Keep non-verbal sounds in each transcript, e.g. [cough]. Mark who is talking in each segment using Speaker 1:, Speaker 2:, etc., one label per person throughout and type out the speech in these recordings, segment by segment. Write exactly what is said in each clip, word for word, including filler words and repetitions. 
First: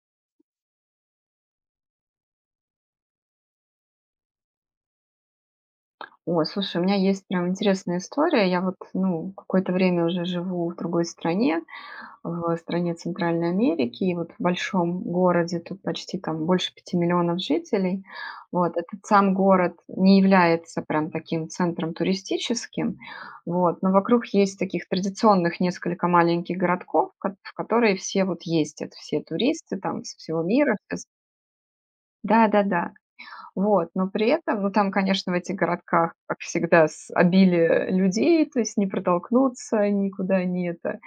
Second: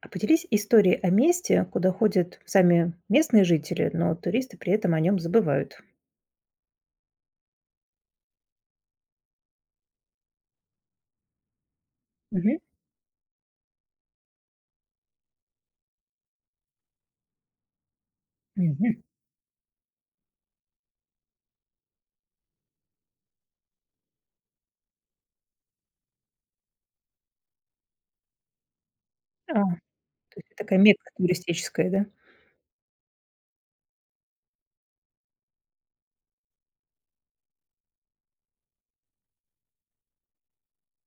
Speaker 1: А поделись историей о месте, куда ходят сами местные жители, но туристы при этом о нем забывают.
Speaker 2: Ой, слушай, у меня есть прям интересная история. Я вот, ну, какое-то время уже живу в другой стране, в
Speaker 1: Мгм.
Speaker 2: стране Центральной Америки, и вот в большом городе, тут почти там больше пяти миллионов жителей. Вот,
Speaker 1: Мгм.
Speaker 2: этот сам город не является прям таким центром туристическим, вот, но вокруг есть таких традиционных несколько маленьких городков, ко- в которые все вот ездят, все
Speaker 1: А, то
Speaker 2: туристы там со всего
Speaker 1: есть это
Speaker 2: мира.
Speaker 1: такая
Speaker 2: все с-
Speaker 1: мекка туристическая, да?
Speaker 2: Да-да-да. Вот, но при этом, ну, там, конечно, в этих городках, как всегда, с обилие людей, то есть не протолкнуться никуда, не это,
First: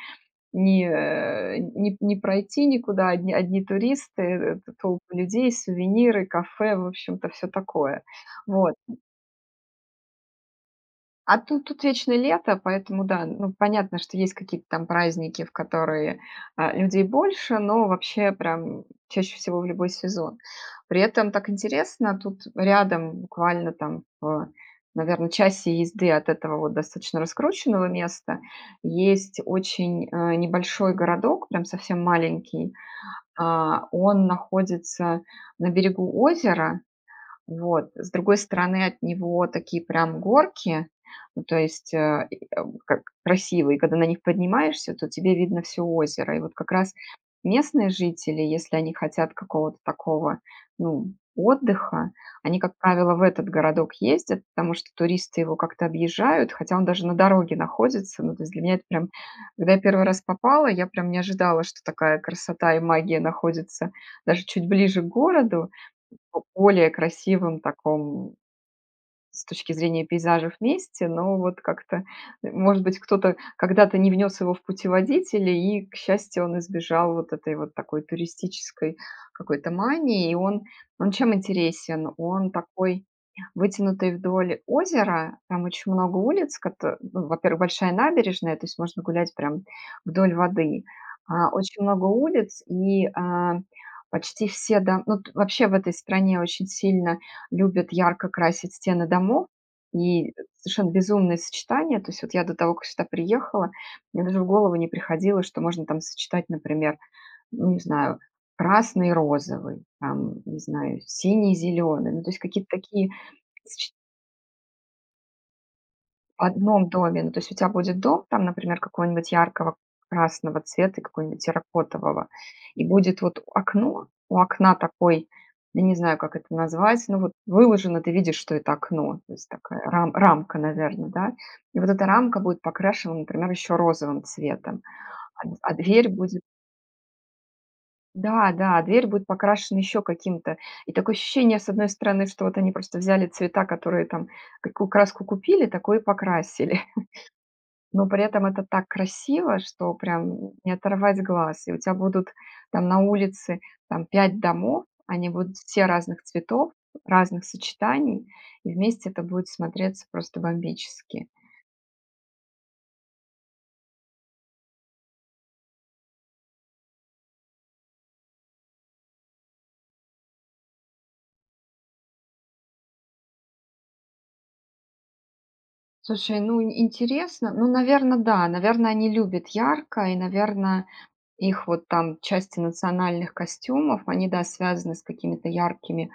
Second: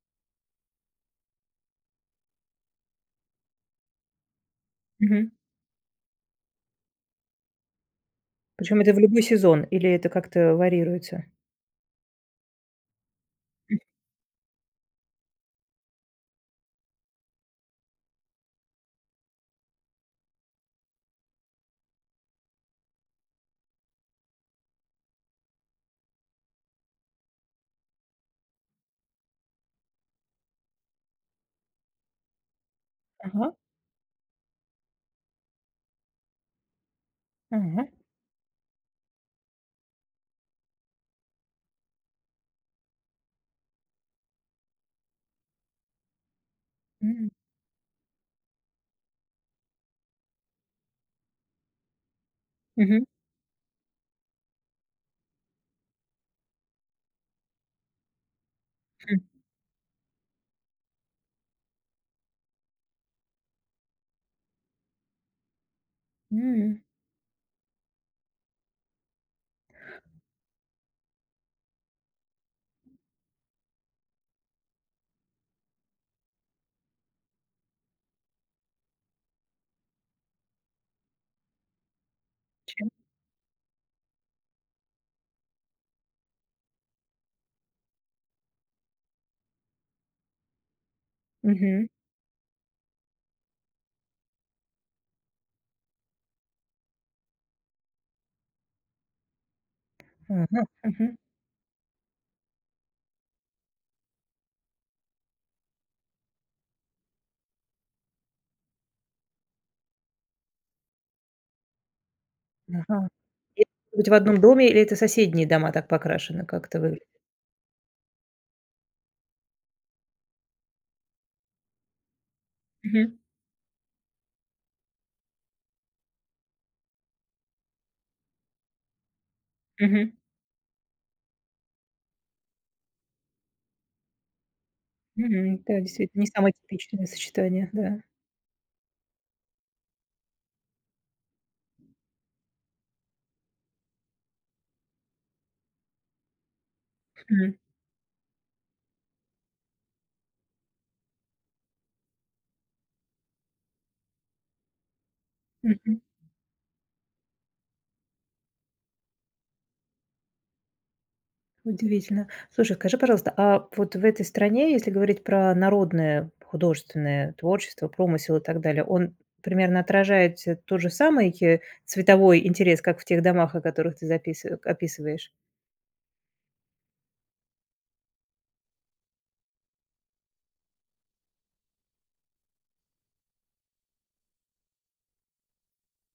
Speaker 2: не, э, не, не пройти никуда, одни, одни туристы, э, толпы
Speaker 1: Мгм.
Speaker 2: людей, сувениры, кафе, в общем-то, все такое. Вот.
Speaker 1: Причем это в любой сезон или это как-то варьируется?
Speaker 2: А тут тут вечное лето, поэтому да, ну, понятно, что есть какие-то там праздники, в которые, а, людей больше, но вообще прям чаще всего в любой сезон. При этом так интересно, тут рядом буквально там в, наверно, часе езды от этого вот достаточно раскрученного места есть очень, э, небольшой городок, прям совсем маленький.
Speaker 1: Ага,
Speaker 2: А, он находится на берегу озера.
Speaker 1: ага.
Speaker 2: Вот. С другой стороны, от него такие прям горки, ну, то есть, э, и, э, как красивые, когда на них поднимаешься, то тебе видно все озеро. И вот как раз
Speaker 1: М.
Speaker 2: местные жители, если они хотят какого-то такого, ну, отдыха, они, как
Speaker 1: Мгм.
Speaker 2: правило, в этот городок ездят, потому что туристы его как-то объезжают, хотя он даже на дороге находится. Ну, то есть для меня это прям
Speaker 1: Хм.
Speaker 2: когда я первый раз попала, я прям не ожидала, что такая красота и магия находится даже чуть ближе к городу в
Speaker 1: М.
Speaker 2: более красивом таком с точки зрения пейзажа вместе, но вот как-то, может быть, кто-то когда-то не внес его в путеводители, и, к счастью, он избежал вот этой вот такой туристической какой-то мании. И он, он чем интересен? Он
Speaker 1: Чем?
Speaker 2: такой вытянутый вдоль озера, там очень много улиц, кото- ну, во-первых, большая набережная, то есть можно гулять прям вдоль воды. А, очень
Speaker 1: Мгм.
Speaker 2: много улиц, и а, почти все, дом- ну, т- вообще в этой стране очень сильно любят ярко красить стены домов, и
Speaker 1: Ага,
Speaker 2: совершенно
Speaker 1: мгм.
Speaker 2: безумные сочетания. То есть вот я до того, как сюда приехала, мне даже в голову не приходило, что можно там сочетать, например, ну, не знаю, красный и розовый, там, не знаю, синий и зеленый. Ну, то есть какие-то
Speaker 1: Ага.
Speaker 2: такие
Speaker 1: И это
Speaker 2: сочетания
Speaker 1: может быть в одном доме или это соседние дома так покрашены, как это
Speaker 2: одном
Speaker 1: выглядит?
Speaker 2: доме. Ну, то есть у тебя будет дом там, например, какого-нибудь яркого красного цвета, и какого-нибудь терракотового, и
Speaker 1: Мгм.
Speaker 2: будет вот окно, у окна такой, я не знаю, как это назвать, ну, вот выложено, ты видишь, что это окно, то есть такая
Speaker 1: Мгм.
Speaker 2: рам рамка, наверное, да. И вот эта рамка будет покрашена, например, еще розовым цветом, а
Speaker 1: Мгм.
Speaker 2: а
Speaker 1: Да,
Speaker 2: дверь
Speaker 1: действительно, не
Speaker 2: будет,
Speaker 1: самое типичное сочетание, да.
Speaker 2: да, да, а дверь будет покрашена еще каким-то. И такое ощущение, с одной стороны, что вот они просто взяли цвета, которые там, какую краску купили, такой и покрасили.
Speaker 1: Мгм.
Speaker 2: Но при этом это так красиво, что прям не оторвать глаз. И у тебя будут там на улице там пять домов, они будут все
Speaker 1: Мгм.
Speaker 2: разных цветов, разных сочетаний, и вместе это будет смотреться просто бомбически.
Speaker 1: Удивительно. Слушай, скажи, пожалуйста, а вот в этой стране, если говорить про народное художественное творчество, промысел и так далее, он примерно отражает, э, тот же самый, э, цветовой интерес, как в тех домах, о которых ты запис э, описываешь?
Speaker 2: Слушай, ну ин интересно. Ну, наверное да, наверное они любят ярко, и, наверное их вот там части национальных костюмов, они, да, связаны с какими-то яркими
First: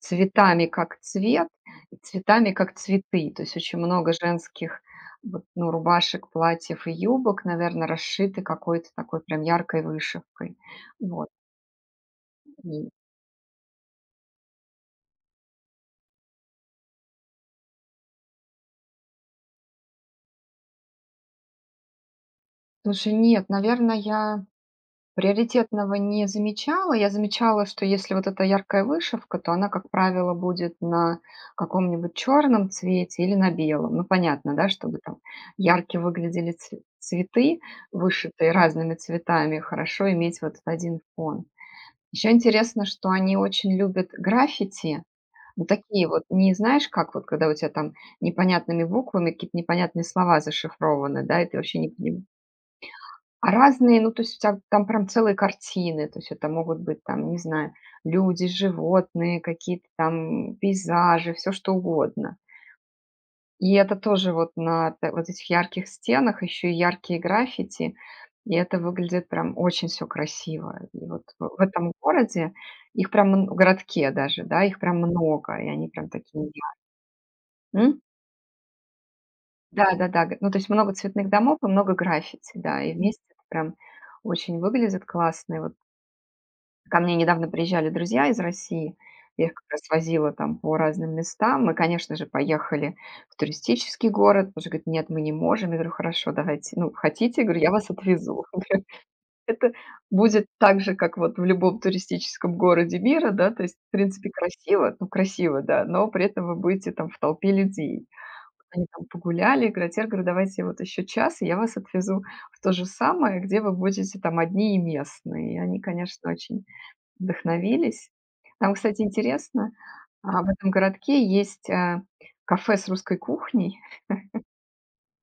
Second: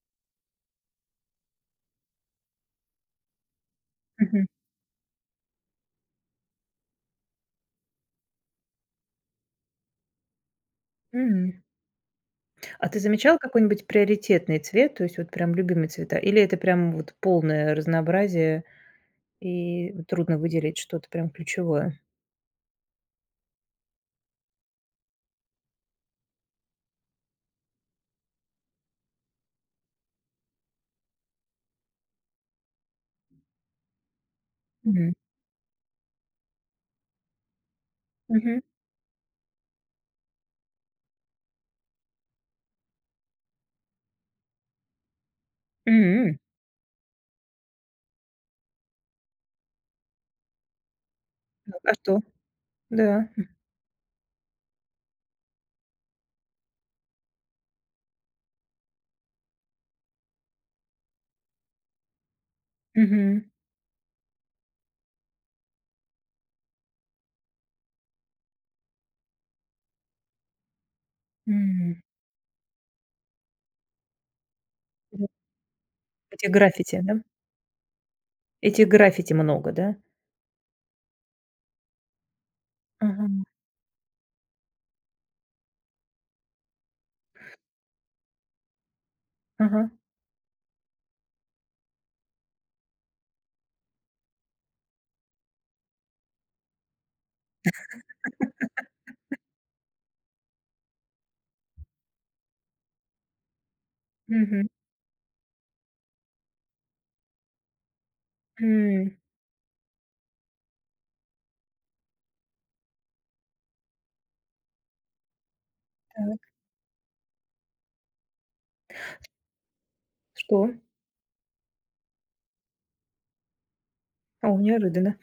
Speaker 2: Цветами как цвет и цветами как цветы. То есть очень много
Speaker 1: Мгм.
Speaker 2: женских вот, ну, рубашек, платьев и юбок, наверное, расшиты какой-то такой прям яркой вышивкой. Вот.
Speaker 1: М. А
Speaker 2: И
Speaker 1: ты замечал какой-нибудь приоритетный цвет, то есть вот прям любимые цвета? Или это прям вот полное разнообразие и трудно выделить что-то прям ключевое?
Speaker 2: слушай, нет, наверное, я Приоритетного не замечала. Я замечала, что если вот эта яркая вышивка, то она, как правило, будет на каком-нибудь черном цвете или на белом. Ну, понятно, да, чтобы
Speaker 1: Мгм.
Speaker 2: там ярко выглядели ц- цветы, вышитые
Speaker 1: Мгм.
Speaker 2: разными цветами. Хорошо иметь вот этот один фон. Еще интересно, что они очень любят граффити. Ну, такие вот,
Speaker 1: М.
Speaker 2: не знаешь, как вот, когда у тебя там непонятными буквами какие-то непонятные слова зашифрованы, да, и ты вообще не,
Speaker 1: А что?
Speaker 2: пони-
Speaker 1: Да.
Speaker 2: а разные, ну, то есть вся, там прям целые картины, то есть это могут быть там, не знаю, люди, животные, какие-то там пейзажи, все что угодно.
Speaker 1: Мгм.
Speaker 2: И это тоже вот на т вот этих ярких стенах еще и яркие граффити, и это выглядит прям очень все красиво. И вот в в этом
Speaker 1: М.
Speaker 2: городе их прям мн в городке даже, да, их прям
Speaker 1: Да.
Speaker 2: много, и они прям
Speaker 1: Этих
Speaker 2: такие.
Speaker 1: граффити, да?
Speaker 2: М?
Speaker 1: Этих граффити много, да?
Speaker 2: Да-да-да, г ну, то есть много цветных домов и много граффити, да, и вместе
Speaker 1: Ага,
Speaker 2: это прям очень выглядит классно. И вот Ко мне недавно приезжали друзья из России. Я их как раз
Speaker 1: ага.
Speaker 2: возила там по разным местам. Мы, конечно же, поехали в туристический город. Тоже говорит: "Нет, мы не можем". Я говорю: "Хорошо, давайте. Ну, хотите?" Говорю: "Я вас отвезу". [laughs] Это будет так же, как вот в любом туристическом городе мира, да, то есть, в принципе,
Speaker 1: Мгм.
Speaker 2: красиво, ну, красиво, да, но при этом вы будете там в толпе людей. Они там
Speaker 1: М.
Speaker 2: погуляли, говорят: "Я говорю, давайте вот еще час, и я вас отвезу в то же самое, где вы будете там одни и местные". И они, конечно,
Speaker 1: Так,
Speaker 2: очень Вдохновились. Там, кстати, интересно, а, в этом
Speaker 1: что?
Speaker 2: городке есть, а, кафе с русской кухней.
Speaker 1: О, неожиданно.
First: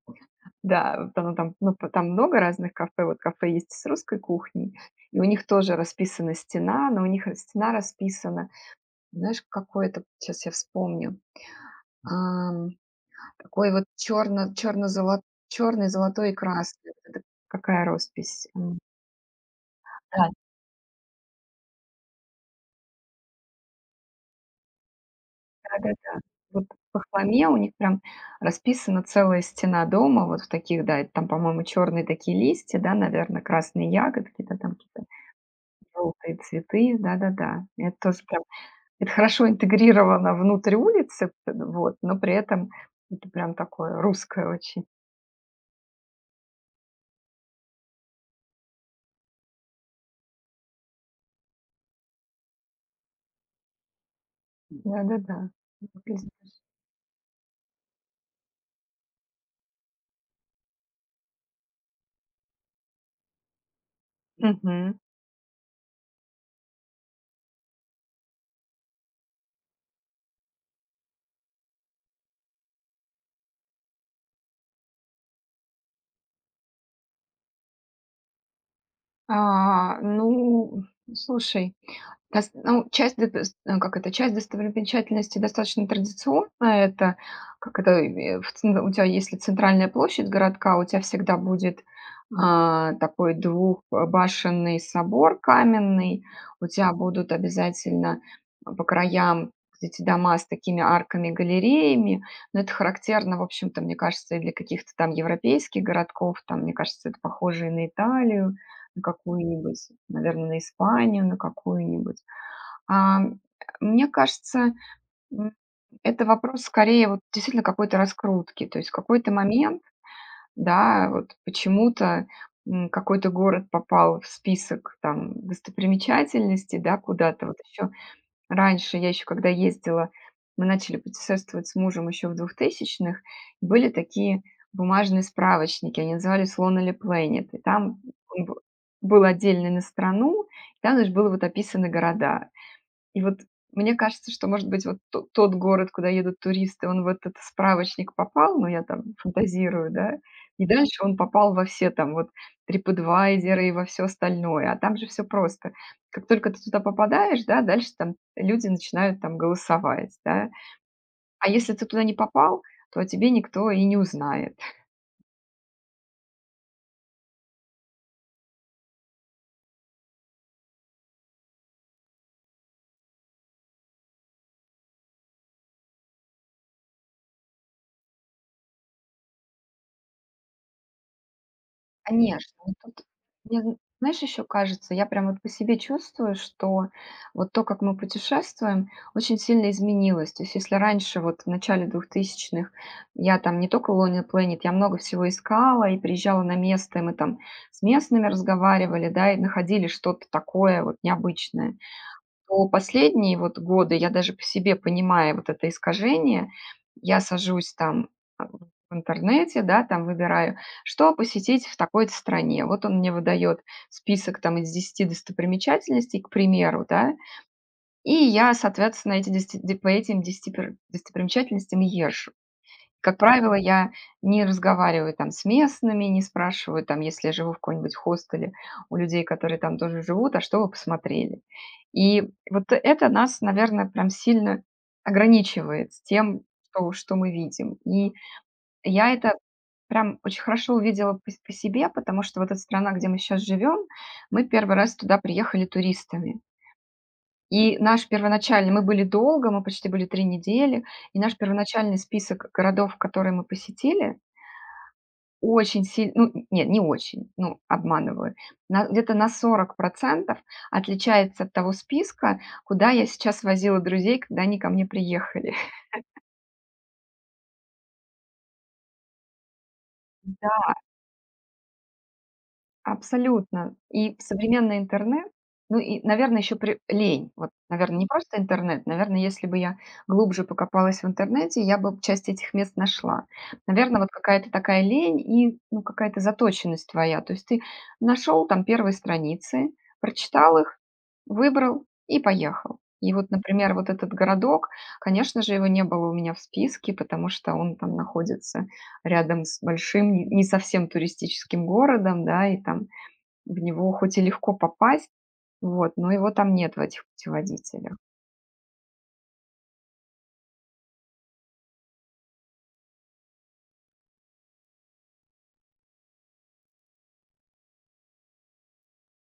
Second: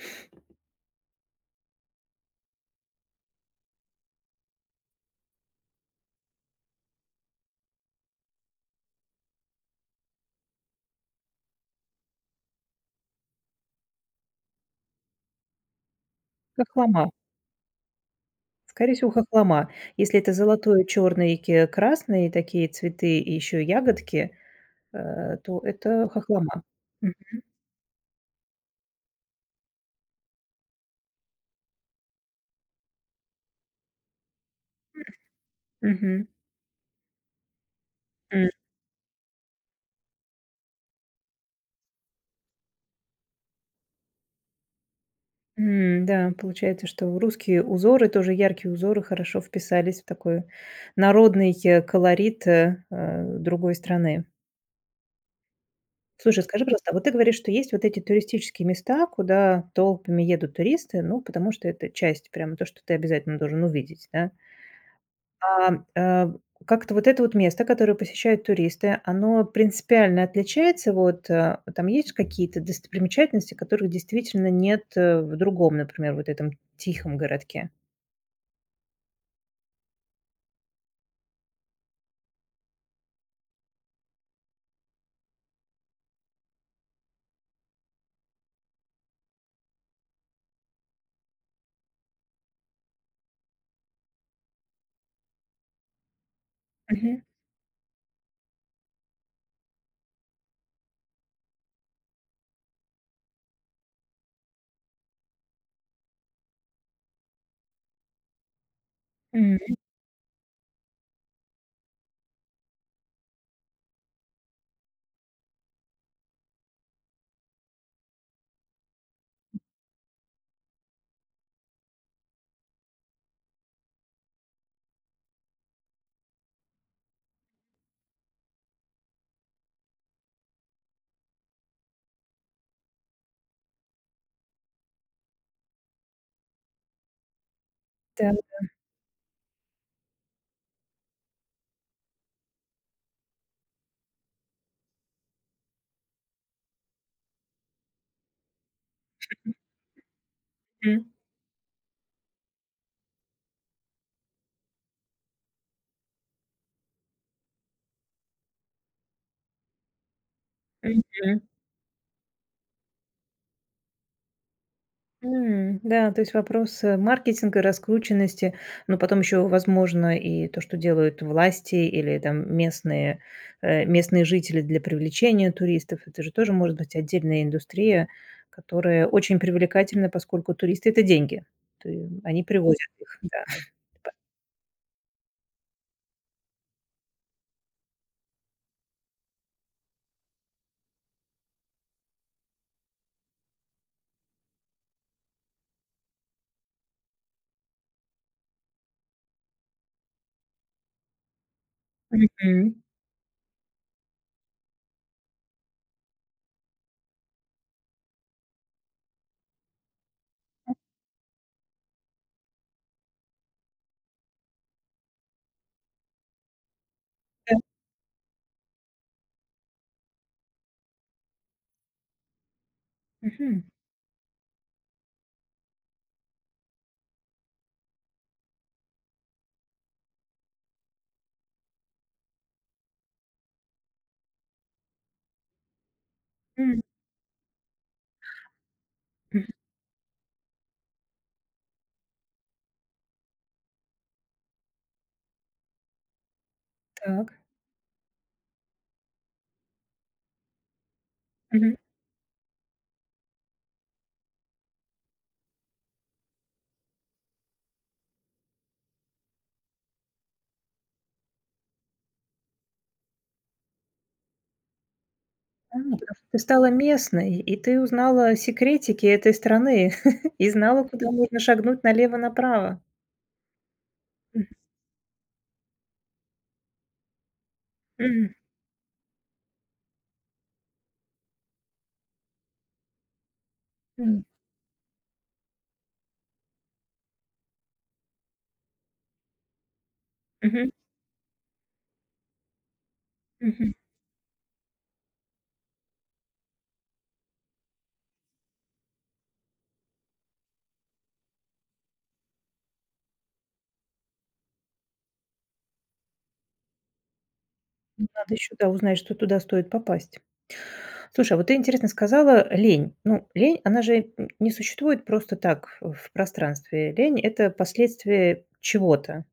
Speaker 2: Да, вот оно там, ну, п там много разных кафе. Вот кафе есть с русской кухней, и у них тоже расписана стена, но у них ра стена расписана. Знаешь, какое это, сейчас я вспомню, ам, такой вот черно черно-золо черный, золотой и красный.
Speaker 1: Хохлома.
Speaker 2: Вот это какая роспись? М,
Speaker 1: Скорее всего, хохлома. Если
Speaker 2: да.
Speaker 1: это золотой, черный и ке красный, такие цветы и еще ягодки, э, то это
Speaker 2: Да-да-да.
Speaker 1: хохлома.
Speaker 2: Вот в
Speaker 1: Мгм.
Speaker 2: Вахламе у них прям расписана целая стена дома вот в таких, да, это там, по-моему, черные такие листья, да, наверное, красные ягодки, да, там какие-то
Speaker 1: Мгм.
Speaker 2: желтые цветы, да-да-да. Это тоже прям
Speaker 1: М.
Speaker 2: это хорошо интегрировано внутрь улицы, п вот, но при этом это прям такое русское очень.
Speaker 1: М, да, получается, что русские узоры, тоже яркие узоры, хорошо вписались в такой народный, э, колорит, э, э, другой страны.
Speaker 2: Да-да-да. Выглядит.
Speaker 1: Слушай, скажи, пожалуйста, а вот ты говоришь, что есть вот эти туристические места, куда толпами едут туристы, ну, потому что это часть, прямо то, что ты обязательно должен увидеть, да?
Speaker 2: Мгм.
Speaker 1: А, а, как-то вот это вот место, которое посещают туристы, оно принципиально отличается? Вот а, там есть какие-то достопримечательности, которых действительно нет э, в другом, например, вот этом тихом городке?
Speaker 2: А, ну, слушай Нас ну, часть дэтес э, как это, часть достопримечательностей достаточно традиционная. Это, как это, э, в цен у тебя если центральная площадь городка, у тебя всегда будет, а, такой двухбашенный собор каменный. У тебя
Speaker 1: Мгм.
Speaker 2: будут обязательно по краям эти дома с такими арками-галереями. Но это характерно, в общем-то, мне кажется, и для каких-то там европейских городков. Там, мне кажется, это похоже и на Италию, на
Speaker 1: М,
Speaker 2: какую-нибудь, наверное, на Испанию, на какую-нибудь. Ам, мне кажется, м, это вопрос скорее вот действительно какой-то раскрутки. То есть в какой-то момент, да, вот почему-то, м, какой-то город попал в список там достопримечательностей, да, куда-то. Вот еще раньше, я еще когда ездила, мы начали путешествовать с мужем еще в двухтысячных, были такие бумажные справочники, они назывались Lonely Planet, и там
Speaker 1: да.
Speaker 2: он б был отдельный на страну, и там даже было вот описаны города. И вот мне кажется, что, может быть, вот то тот город, куда едут туристы, он в этот справочник попал, ну, я там фантазирую, да, и
Speaker 1: Мгм.
Speaker 2: дальше он попал во все там вот TripAdvisor и во все остальное, а там же все просто. Как только ты туда попадаешь, да, дальше там люди начинают там голосовать, да.
Speaker 1: Мгм.
Speaker 2: А если ты туда не попал, то о тебе никто и не узнает.
Speaker 1: М, да, то есть вопрос, э, маркетинга, раскрученности, но потом еще, возможно, и то, что делают власти или там местные, э, местные жители для привлечения туристов. Это же тоже может быть отдельная индустрия, которая очень привлекательна, поскольку туристы- это деньги. То е они
Speaker 2: Конечно, ну
Speaker 1: привозят
Speaker 2: тут
Speaker 1: их, да.
Speaker 2: мне, зн знаешь, еще кажется, я прям вот по себе чувствую, что вот то, как мы путешествуем, очень сильно изменилось. То есть если раньше, вот в начале двухтысячных, я там не только Lonely Planet, я много всего искала и приезжала на место, и мы там с местными разговаривали, да, и находили что-то такое вот необычное, то
Speaker 1: Мгм.
Speaker 2: последние вот годы я даже по себе понимаю вот это искажение. Я сажусь там, а, в интернете, да, там выбираю, что посетить в такой-то стране. Вот он мне выдает список там из десяти достопримечательностей, к примеру, да,
Speaker 1: Да.
Speaker 2: и я, соответственно, эти десять де по этим десяти пр достопримечательностям езжу. Как правило,
Speaker 1: Мгм.
Speaker 2: я не разговариваю там с местными, не спрашиваю там, если я живу в каком-нибудь хостеле, у людей, которые там тоже живут, а что вы посмотрели? И вот это нас, наверное, прям сильно ограничивает с тем,
Speaker 1: М.
Speaker 2: что, что мы видим. И я это
Speaker 1: Мгм.
Speaker 2: прям очень хорошо увидела по, по себе, потому что вот эта страна, где мы сейчас живем, мы первый раз туда приехали туристами.
Speaker 1: Так.
Speaker 2: И наш первоначальный, мы были долго, мы почти были три недели, и наш
Speaker 1: Мгм.
Speaker 2: первоначальный список городов, которые мы посетили, очень сильно, ну, н нет, не очень, ну, обманываю. На где-то на сорок процентов отличается от того списка, куда я сейчас возила друзей, когда они ко мне приехали.
Speaker 1: А, потому что ты стала местной, и ты узнала секретики этой страны [laughs] и знала, куда можно шагнуть налево-направо.
Speaker 2: Абсолютно. И современный интернет, ну и, наверное, еще при лень. Вот, наверное, не
Speaker 1: М,
Speaker 2: просто интернет. Наверное, если бы я глубже покопалась в интернете, я бы часть этих мест нашла. Наверное, вот
Speaker 1: м,
Speaker 2: какая-то такая лень и ну, какая-то заточенность твоя. То есть ты нашел там первые страницы, прочитал
Speaker 1: мгм,
Speaker 2: их, выбрал и поехал. И вот,
Speaker 1: мгм.
Speaker 2: например, вот этот городок, конечно же, его не было у меня в списке, потому что он там находится рядом с большим, не не совсем туристическим городом, да, и там в него хоть и легко попасть, вот, но его там нет в этих путеводителях.
Speaker 1: Надо еще да, узнать, что туда стоит попасть. Слушай, а вот ты интересно сказала лень. Ну, лень, она же н не существует просто так э, в пространстве. Лень- это последствие чего-то.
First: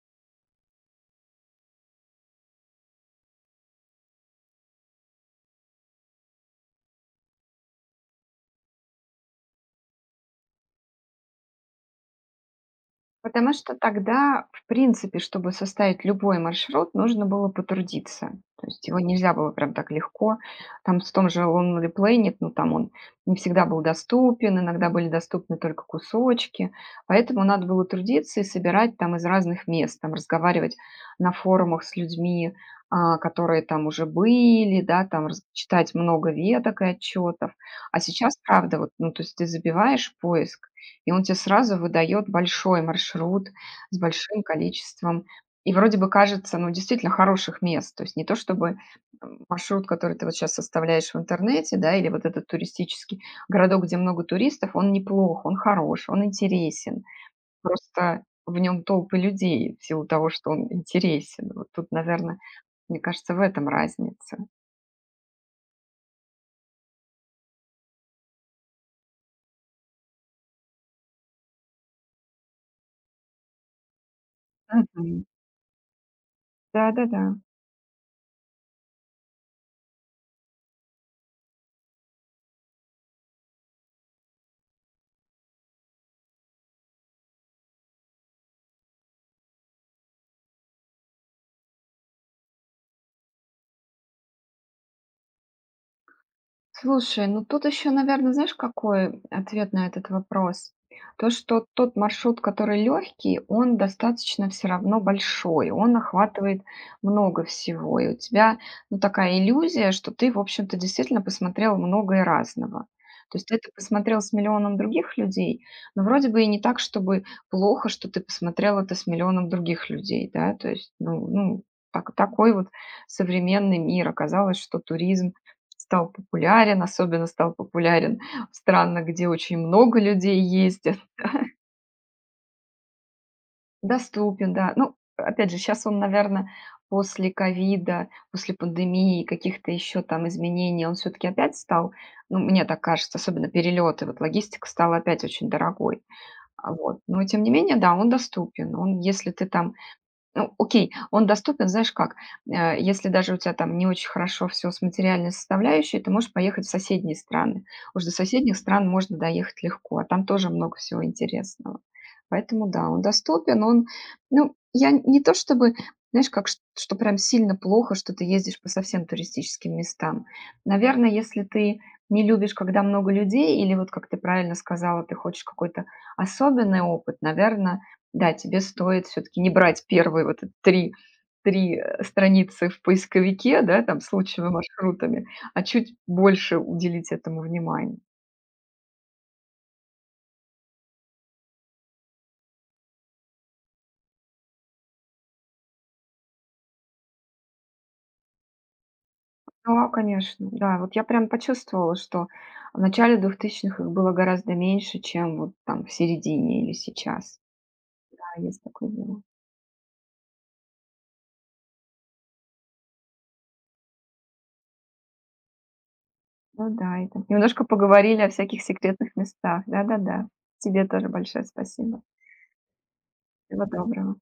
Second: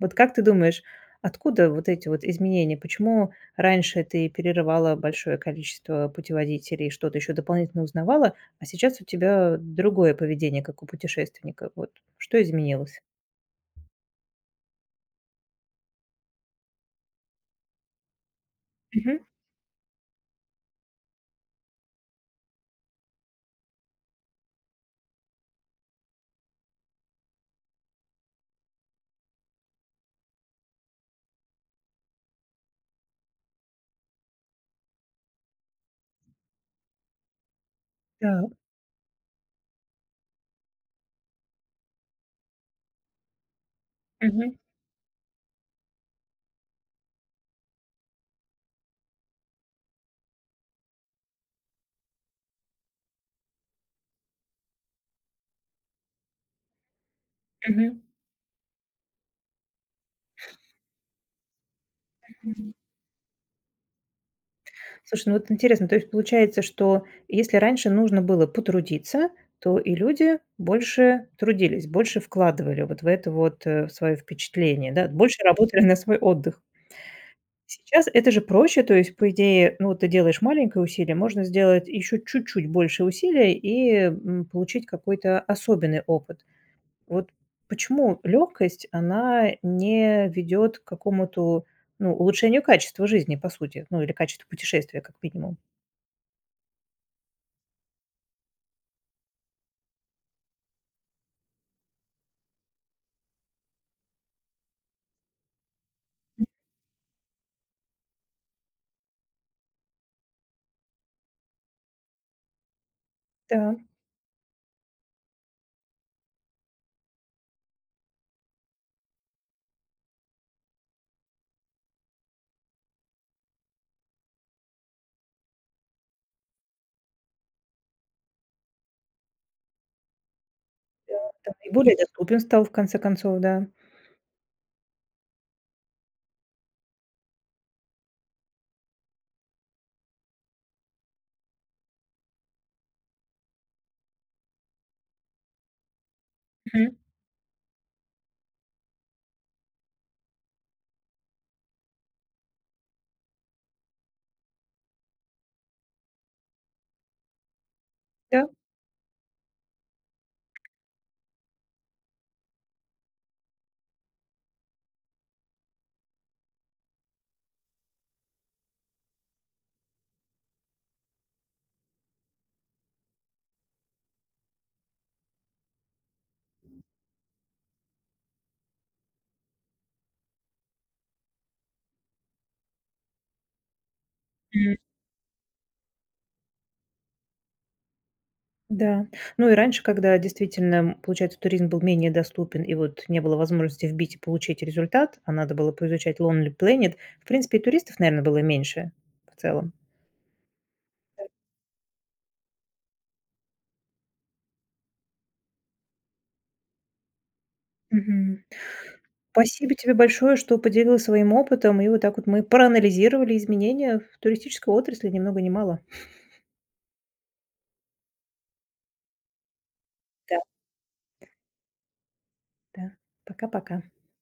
Speaker 1: Вот как ты думаешь, откуда вот эти вот изменения? Почему раньше ты перерывала большое количество путеводителей, что-то еще дополнительно узнавала, а сейчас у тебя другое поведение, как у путешественника? Вот что изменилось?
Speaker 2: Потому что тогда, в принципе, чтобы составить любой маршрут, нужно было потрудиться. То есть его
Speaker 1: Мгм.
Speaker 2: нельзя было прям так легко. Там в том же Lonely Planet, ну там он не всегда был доступен, иногда были доступны только кусочки. Поэтому надо было трудиться и собирать там из разных мест, там разговаривать на форумах с людьми, а, которые там уже были, да, там раз- читать много веток и отчетов. А сейчас,
Speaker 1: Так.
Speaker 2: правда, вот, ну, то есть ты забиваешь поиск, и он тебе сразу выдает большой маршрут с большим количеством и вроде бы кажется, ну, действительно хороших мест. То есть не то чтобы, м, маршрут, который ты вот сейчас составляешь в интернете, да, или вот этот туристический городок, где много туристов, он неплох, он хорош, он интересен.
Speaker 1: Мгм.
Speaker 2: Просто в нем толпы людей в силу того, что он интересен. Вот тут, наверное,
Speaker 1: Мгм.
Speaker 2: мне кажется, в этом разница.
Speaker 1: Слушай, ну вот интересно, то есть получается, что если раньше нужно было потрудиться, то и люди больше трудились, больше вкладывали вот в это вот, э, свое впечатление, да,
Speaker 2: Мгм.
Speaker 1: больше работали на свой отдых.
Speaker 2: Да-да-да.
Speaker 1: Сейчас это же проще, то есть, по идее, ну, вот ты делаешь маленькое усилие, можно сделать еще чуть-чуть больше усилия и, м, получить какой-то особенный опыт. Вот почему легкость, она не ведет к какому-то, ну, улучшению качества жизни, по сути, ну, или качества путешествия, как минимум?
Speaker 2: Слушай, ну тут еще, наверное, знаешь, какой ответ на этот вопрос? То, что тот маршрут, который легкий, он достаточно все равно большой, он охватывает много всего, и у тебя ну, такая иллюзия, что ты, в общем-то, действительно посмотрел многое разного. То есть ты это
Speaker 1: Да,
Speaker 2: посмотрел с миллионом других людей, но вроде бы и не так, чтобы плохо, что ты посмотрел это с миллионом других людей, да, то есть, ну, ну так- такой вот современный мир. Оказалось, что туризм Стал популярен, особенно стал популярен в странах, где очень много людей ездят.
Speaker 1: да, и более доступен стал в конце концов, да.
Speaker 2: Доступен, да. Ну, опять же, сейчас он, наверное, после ковида, после пандемии, каких-то еще там изменений, он все таки опять стал, ну, мне так кажется, особенно перелеты, вот логистика стала опять очень дорогой. А,
Speaker 1: Мгм.
Speaker 2: вот. Но тем не менее, да, он доступен. Он, если ты там. Ну, окей, он доступен, знаешь как, э, если даже у тебя там не очень хорошо все с материальной составляющей, ты можешь поехать в соседние страны. Уж до
Speaker 1: Да.
Speaker 2: соседних стран можно доехать легко, а там тоже много всего интересного. Поэтому да, он доступен, он, ну, я н- не то чтобы, знаешь, как, ш- что прям сильно плохо, что ты ездишь по совсем туристическим местам. Наверное, если ты не любишь, когда много людей, или вот, как ты правильно сказала, ты хочешь какой-то особенный опыт, наверное, да, тебе стоит все таки не брать первые вот эт три 3, э, страницы в поисковике, да, там с лучшими
Speaker 1: М.
Speaker 2: маршрутами, а чуть больше уделить этому внимания.
Speaker 1: Да. Ну и раньше, когда действительно, м, получается, туризм был менее доступен, и вот не было возможности вбить и получить результат, а надо было поизучать Lonely Planet, в принципе, и туристов, наверное, было меньше в целом.
Speaker 2: Да, конечно, да. Вот я прям почувствовала, что в начале двухтысячных их было гораздо меньше, чем вот там в середине или сейчас. Да,
Speaker 1: Мгм.
Speaker 2: есть такое дело.
Speaker 1: Спасибо тебе большое, что поделилась своим опытом, и вот так вот мы проанализировали изменения в туристической отрасли ни много ни мало.
Speaker 2: Ну да, и там немножко поговорили о всяких секретных местах. Да-да-да.
Speaker 1: Да,
Speaker 2: Тебе тоже большое спасибо.
Speaker 1: да.
Speaker 2: Всего
Speaker 1: Пока-пока.
Speaker 2: доброго.